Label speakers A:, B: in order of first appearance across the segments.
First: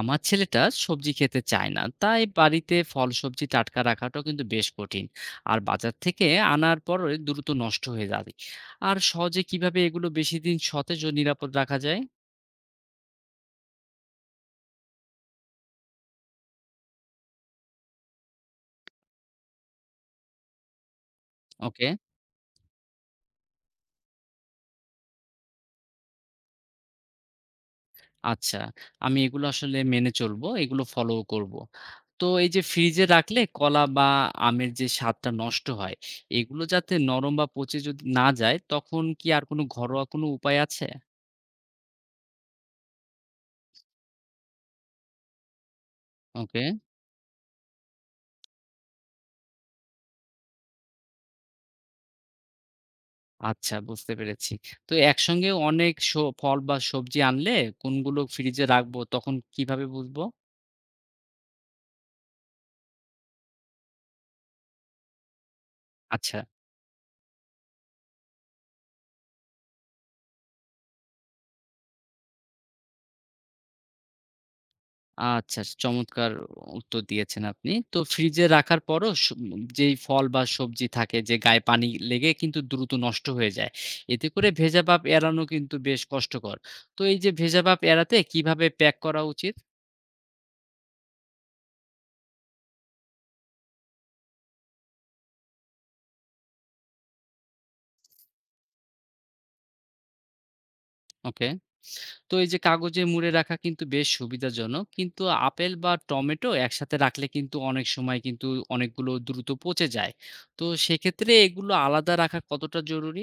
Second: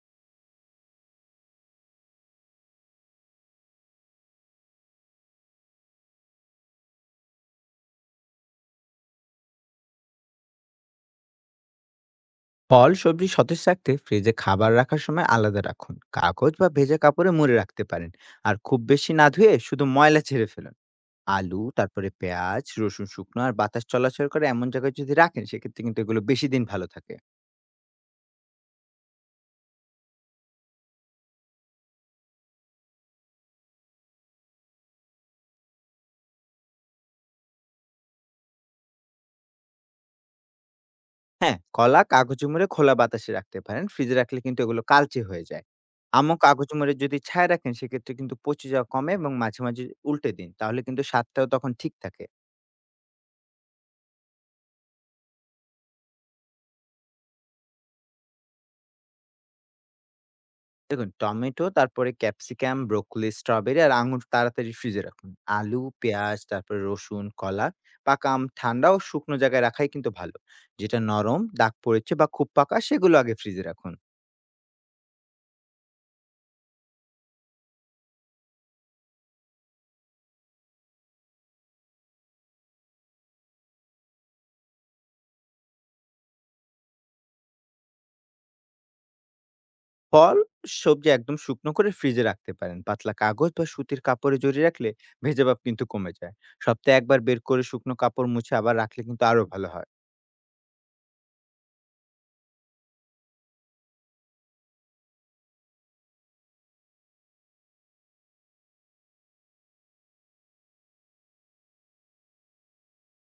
A: আমার ছেলেটা সবজি খেতে চায় না, তাই বাড়িতে ফল সবজি টাটকা রাখাটাও কিন্তু বেশ কঠিন। আর বাজার থেকে আনার পরে দ্রুত নষ্ট হয়ে যায়। আর সহজে কিভাবে এগুলো বেশি দিন সতেজ ও নিরাপদ রাখা যায়?
B: ফল সবজি সতেজ রাখতে ফ্রিজে খাবার রাখার সময় আলাদা রাখুন, কাগজ বা ভেজা কাপড়ে মুড়ে রাখতে পারেন। আর খুব বেশি না ধুয়ে শুধু ময়লা ছেড়ে ফেলুন। আলু,
A: ওকে,
B: তারপরে পেঁয়াজ, রসুন শুকনো আর বাতাস চলাচল করে এমন জায়গায় যদি রাখেন, সেক্ষেত্রে কিন্তু এগুলো বেশি দিন ভালো থাকে।
A: আচ্ছা, আমি এগুলো আসলে মেনে চলবো, এগুলো ফলো করব। তো এই যে ফ্রিজে রাখলে কলা বা আমের যে স্বাদটা নষ্ট হয়, এগুলো যাতে নরম বা পচে যদি না যায়, তখন কি আর কোনো ঘরোয়া কোনো উপায় আছে?
B: হ্যাঁ, কলা কাগজে মুড়ে খোলা বাতাসে রাখতে পারেন, ফ্রিজে রাখলে কিন্তু এগুলো কালচে হয়ে যায়। আমও
A: ওকে,
B: কাগজ মুড়ে যদি ছায়া রাখেন, সেক্ষেত্রে কিন্তু পচে যাওয়া কমে, এবং মাঝে মাঝে উল্টে দিন, তাহলে কিন্তু স্বাদটাও তখন ঠিক থাকে।
A: আচ্ছা, বুঝতে পেরেছি। তো একসঙ্গে অনেক ফল বা সবজি আনলে কোনগুলো ফ্রিজে রাখবো, তখন কিভাবে বুঝবো?
B: দেখুন, টমেটো, তারপরে ক্যাপসিকাম, ব্রোকলি, স্ট্রবেরি আর আঙুর তাড়াতাড়ি ফ্রিজে রাখুন। আলু,
A: আচ্ছা,
B: পেঁয়াজ, তারপরে রসুন, কলা, পাকা আম ঠান্ডা ও শুকনো জায়গায় রাখাই কিন্তু ভালো। যেটা নরম, দাগ পড়েছে বা খুব পাকা, সেগুলো আগে ফ্রিজে রাখুন।
A: আচ্ছা, চমৎকার উত্তর দিয়েছেন আপনি। তো ফ্রিজে রাখার পরও যেই ফল বা সবজি থাকে, যে গায়ে পানি লেগে কিন্তু দ্রুত নষ্ট হয়ে যায়। এতে করে ভেজা ভাব এড়ানো কিন্তু বেশ কষ্টকর। তো এই যে ভেজা ভাব এড়াতে কিভাবে প্যাক করা উচিত?
B: ফল, সবজি একদম শুকনো করে ফ্রিজে রাখতে পারেন। পাতলা কাগজ বা সুতির কাপড়ে জড়িয়ে রাখলে ভেজা ভাব কিন্তু কমে যায়। সপ্তাহে একবার বের করে শুকনো কাপড় মুছে আবার রাখলে কিন্তু আরো ভালো হয়।
A: ওকে। তো এই যে কাগজে মুড়ে রাখা কিন্তু বেশ সুবিধাজনক। কিন্তু আপেল বা টমেটো একসাথে রাখলে কিন্তু অনেক সময় অনেকগুলো দ্রুত পচে যায়। তো সেক্ষেত্রে এগুলো আলাদা রাখা কতটা জরুরি?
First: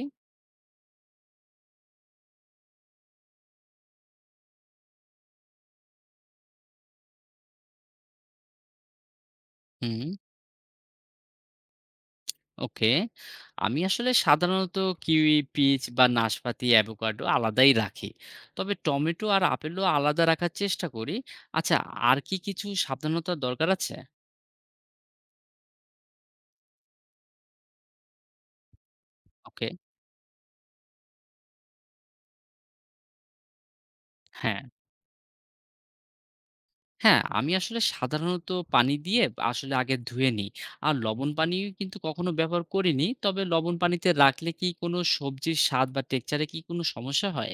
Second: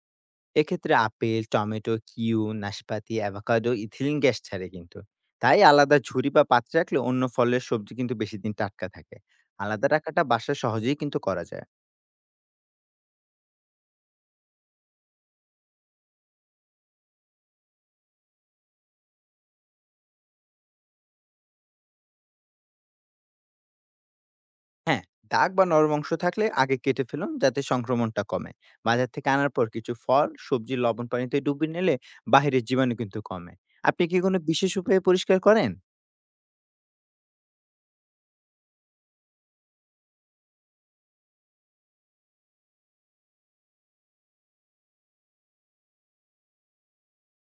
B: এক্ষেত্রে আপেল, টমেটো, কিউ, নাশপাতি, অ্যাভোকাডো ইথিলিন গ্যাস ছাড়ে কিন্তু। তাই আলাদা ঝুড়ি বা পাত্রে রাখলে অন্য ফলের সবজি কিন্তু বেশি দিন টাটকা থাকে। আলাদা
A: হুম,
B: রাখাটা বাসায় সহজেই কিন্তু করা যায়।
A: ওকে। আমি আসলে সাধারণত কিউই, পিচ বা নাশপাতি, অ্যাভোকাডো আলাদাই রাখি। তবে টমেটো আর আপেলও আলাদা রাখার চেষ্টা করি। আচ্ছা, আর কি কিছু সাবধানতার দরকার আছে?
B: হ্যাঁ, দাগ বা নরম অংশ থাকলে আগে কেটে ফেলুন, যাতে সংক্রমণটা কমে। বাজার থেকে আনার পর
A: ওকে,
B: কিছু ফল, সবজি লবণ পানিতে ডুবিয়ে নিলে বাহিরের জীবাণু কিন্তু কমে। আপনি কি কোনো
A: হ্যাঁ।
B: বিশেষ উপায়ে পরিষ্কার করেন?
A: হ্যাঁ, আমি আসলে সাধারণত পানি দিয়ে আসলে আগে ধুয়ে নিই। আর লবণ পানি কিন্তু কখনো ব্যবহার করিনি। তবে লবণ পানিতে রাখলে কি কোনো সবজির স্বাদ বা টেক্সচার এ কি কোনো সমস্যা হয়?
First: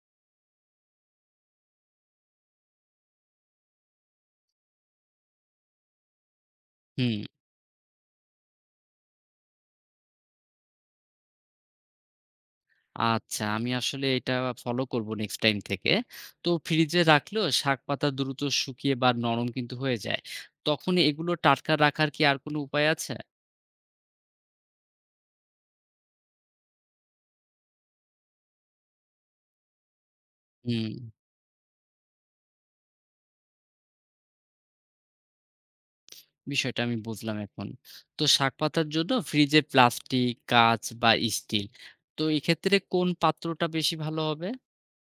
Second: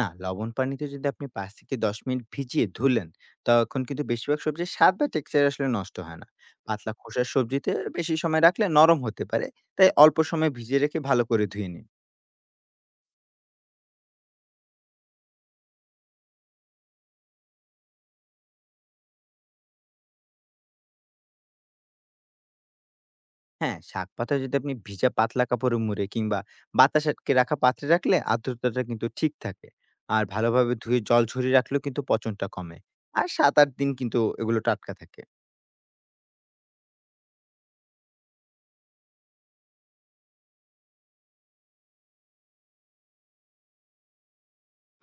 B: না, লবণ পানিতে যদি আপনি ৫ থেকে ১০ মিনিট ভিজিয়ে ধুলেন, তখন কিন্তু বেশিরভাগ সবজির স্বাদ বা টেক্সচার আসলে নষ্ট হয় না। পাতলা
A: হুম,
B: খোসার সবজিতে বেশি সময় রাখলে নরম হতে পারে। তাই অল্প সময় ভিজিয়ে রেখে ভালো করে ধুয়ে নিন।
A: আচ্ছা, আমি আসলে এটা ফলো করব নেক্সট টাইম থেকে। তো ফ্রিজে রাখলেও শাকপাতা দ্রুত শুকিয়ে বা নরম কিন্তু হয়ে যায়। তখন এগুলো টাটকা রাখার কি আর কোনো উপায় আছে?
B: হ্যাঁ, শাক-পাতা যদি আপনি ভিজা পাতলা কাপড়ে মুড়ে কিংবা বাতাস আটকে রাখা পাত্রে রাখলে আর্দ্রতাটা কিন্তু ঠিক থাকে। আর ভালোভাবে
A: হুম।
B: ধুয়ে জল ঝরিয়ে রাখলেও কিন্তু পচনটা কমে। আর ৭-৮ দিন কিন্তু এগুলো টাটকা থাকে।
A: বিষয়টা আমি বুঝলাম এখন। তো শাক পাতার জন্য ফ্রিজে প্লাস্টিক, কাঁচ বা স্টিল। তো এক্ষেত্রে কোন পাত্রটা বেশি ভালো হবে?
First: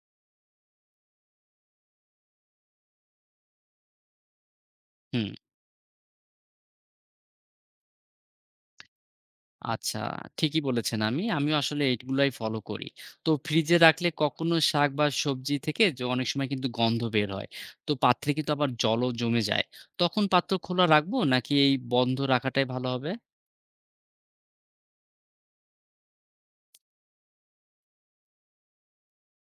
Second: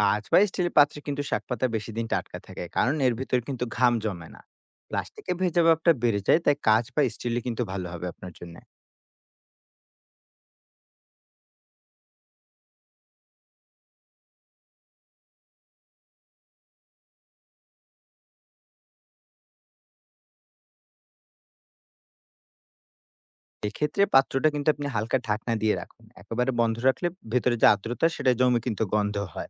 B: কাঁচ বা স্টিলের পাত্রে কিন্তু শাকপাতা বেশি দিন টাটকা থাকে, কারণ এর ভিতর কিন্তু ঘাম জমে না।
A: হুম,
B: প্লাস্টিকে ভেজা ভাবটা বেড়ে যায়, তাই কাঁচ বা স্টিলে কিন্তু ভালো হবে আপনার জন্য।
A: আচ্ছা, ঠিকই বলেছেন আমি। আমিও আসলে এগুলাই ফলো করি। তো ফ্রিজে রাখলে কখনো শাক বা সবজি থেকে যে অনেক সময় কিন্তু গন্ধ বের হয়। তো পাত্রে কিন্তু আবার জলও জমে যায়। তখন পাত্র খোলা রাখবো নাকি এই বন্ধ রাখাটাই ভালো হবে?
B: এক্ষেত্রে পাত্রটা কিন্তু আপনি হালকা ঢাকনা দিয়ে রাখুন। একেবারে বন্ধ রাখলে ভেতরে যে আর্দ্রতা সেটা জমে কিন্তু গন্ধ হয়।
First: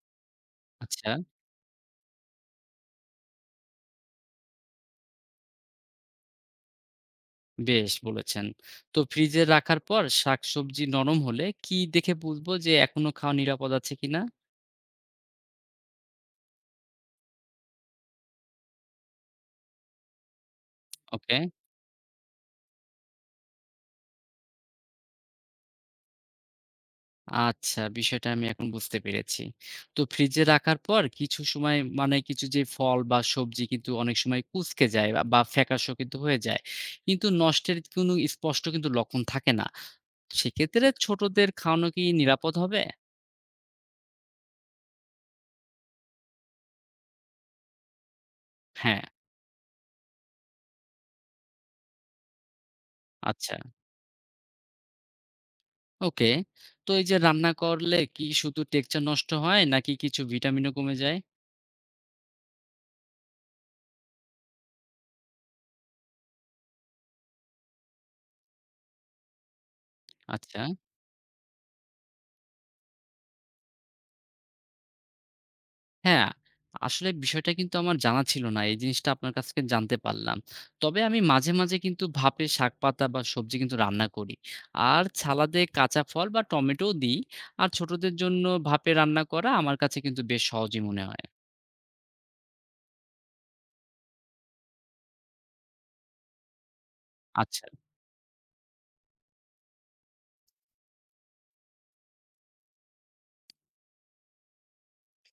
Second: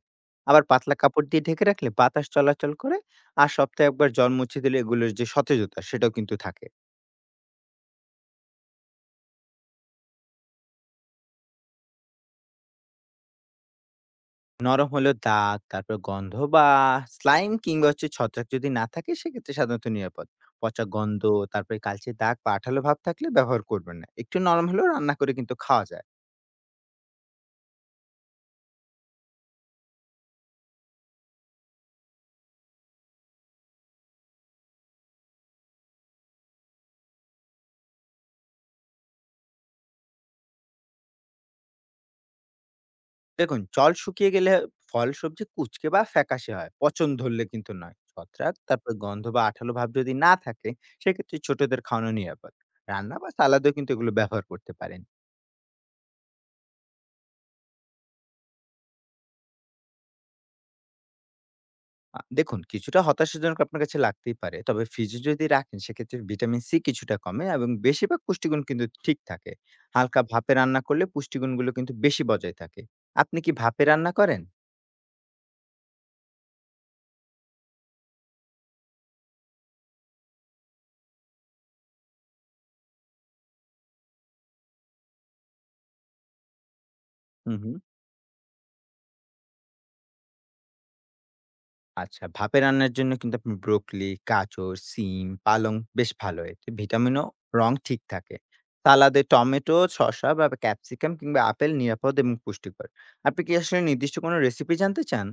B: আবার পাতলা
A: আচ্ছা।
B: কাপড় দিয়ে ঢেকে রাখলে বাতাস চলাচল করে। আর সপ্তাহে একবার জল মুছে দিলে এগুলোর যে সতেজতা সেটাও কিন্তু থাকে।
A: বেশ বলেছেন। তো ফ্রিজে রাখার পর শাকসবজি নরম হলে কি দেখে বুঝবো যে এখনো খাওয়া নিরাপদ আছে কিনা?
B: নরম হলেও দাগ, তারপর গন্ধ বা স্লাইম কিংবা হচ্ছে ছত্রাক যদি না থাকে, সেক্ষেত্রে সাধারণত নিরাপদ। পচা গন্ধ,
A: ওকে।
B: তারপরে কালচে দাগ বা আঠালো ভাব থাকলে ব্যবহার করবেন না। একটু নরম হলেও রান্না করে কিন্তু খাওয়া যায়।
A: আচ্ছা, বিষয়টা আমি এখন বুঝতে পেরেছি। তো ফ্রিজে রাখার পর কিছু সময় মানে কিছু যে ফল বা সবজি কিন্তু অনেক সময় কুঁচকে যায় বা বা ফ্যাকাসেও কিন্তু হয়ে যায়। কিন্তু নষ্টের কোনো স্পষ্ট কিন্তু লক্ষণ থাকে না। সেক্ষেত্রে ছোটদের খাওয়ানো কি নিরাপদ হবে?
B: দেখুন, জল শুকিয়ে গেলে ফল সবজি কুঁচকে বা ফ্যাকাশে হয়, পচন ধরলে কিন্তু নয়। ছত্রাক, তারপর
A: হ্যাঁ,
B: গন্ধ বা আঠালো ভাব যদি না থাকে, সেক্ষেত্রে ছোটদের খাওয়ানো নিরাপদ। রান্না বা
A: আচ্ছা,
B: সালাদেও কিন্তু এগুলো ব্যবহার করতে পারেন।
A: ওকে। তো এই যে রান্না করলে কি শুধু টেক্সচার নষ্ট হয় নাকি কিছু ভিটামিনও কমে যায়?
B: দেখুন, কিছুটা হতাশাজনক আপনার কাছে লাগতেই পারে। তবে ফ্রিজে যদি রাখেন, সেক্ষেত্রে ভিটামিন সি কিছুটা কমে, এবং বেশিরভাগ পুষ্টিগুণ কিন্তু ঠিক থাকে। হালকা ভাপে
A: আচ্ছা।
B: রান্না করলে পুষ্টিগুণগুলো কিন্তু বেশি বজায় থাকে। আপনি কি ভাপে রান্না করেন?
A: হ্যাঁ, আসলে বিষয়টা কিন্তু আমার জানা ছিল না। এই জিনিসটা আপনার কাছ থেকে জানতে পারলাম। তবে আমি মাঝে, মাঝে কিন্তু ভাপে শাকপাতা বা সবজি কিন্তু রান্না করি। আর সালাদে কাঁচা ফল বা টমেটোও দিই।
B: হুম,
A: আর
B: হুম।
A: ছোটদের জন্য ভাপে রান্না করা আমার কাছে কিন্তু বেশ সহজই মনে হয়।
B: আচ্ছা, ভাপে রান্নার জন্য কিন্তু আপনি ব্রোকলি, গাজর, সিম, পালং বেশ ভালো। এতে ভিটামিন ও
A: আচ্ছা।
B: রং ঠিক থাকে। সালাদে টমেটো, শসা বা ক্যাপসিকাম কিংবা আপেল নিরাপদ এবং পুষ্টিকর। আপনি কি আসলে নির্দিষ্ট কোনো রেসিপি জানতে চান?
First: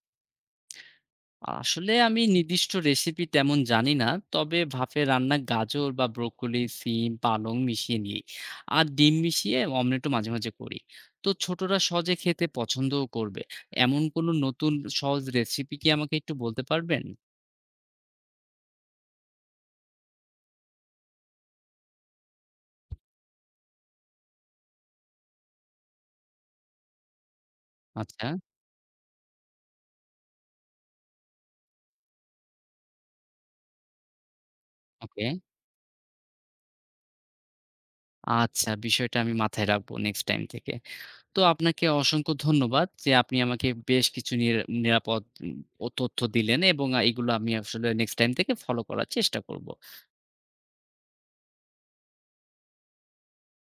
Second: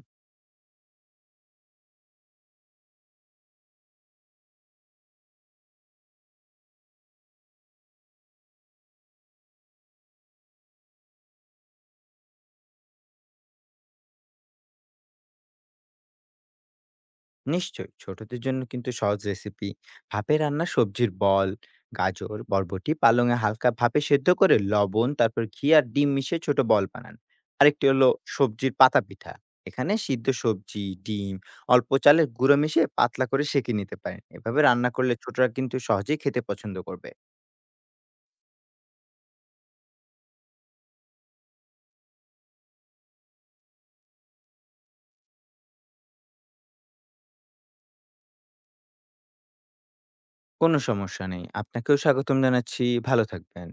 A: আসলে আমি নির্দিষ্ট রেসিপি তেমন জানি না, তবে ভাপে রান্না গাজর বা ব্রোকলি, সিম, পালং মিশিয়ে নিই। আর ডিম মিশিয়ে অমলেটও মাঝে মাঝে করি। তো ছোটরা সহজে খেতে পছন্দও করবে এমন কোনো নতুন সহজ রেসিপি কি আমাকে একটু বলতে পারবেন?
B: নিশ্চয়ই। ছোটদের জন্য কিন্তু সহজ রেসিপি, ভাপে রান্না সবজির বল, গাজর, বরবটি, পালংয়ে হালকা ভাপে সেদ্ধ করে লবণ, তারপর ঘি আর ডিম মিশিয়ে ছোট বল বানান। আরেকটি হলো
A: আচ্ছা,
B: সবজির পাতা পিঠা। এখানে সিদ্ধ সবজি, ডিম, অল্প চালের গুঁড়ো মিশিয়ে পাতলা করে সেঁকে নিতে পারেন। এভাবে রান্না করলে
A: ওকে,
B: ছোটরা কিন্তু সহজেই খেতে পছন্দ করবে।
A: আচ্ছা, বিষয়টা আমি মাথায় রাখবো নেক্সট টাইম থেকে। তো আপনাকে অসংখ্য ধন্যবাদ যে আপনি আমাকে বেশ কিছু নিরাপদ ও তথ্য দিলেন, এবং এগুলো আমি আসলে নেক্সট টাইম থেকে ফলো করার চেষ্টা করব।
B: কোনো সমস্যা নেই। আপনাকেও স্বাগতম জানাচ্ছি। ভালো থাকবেন।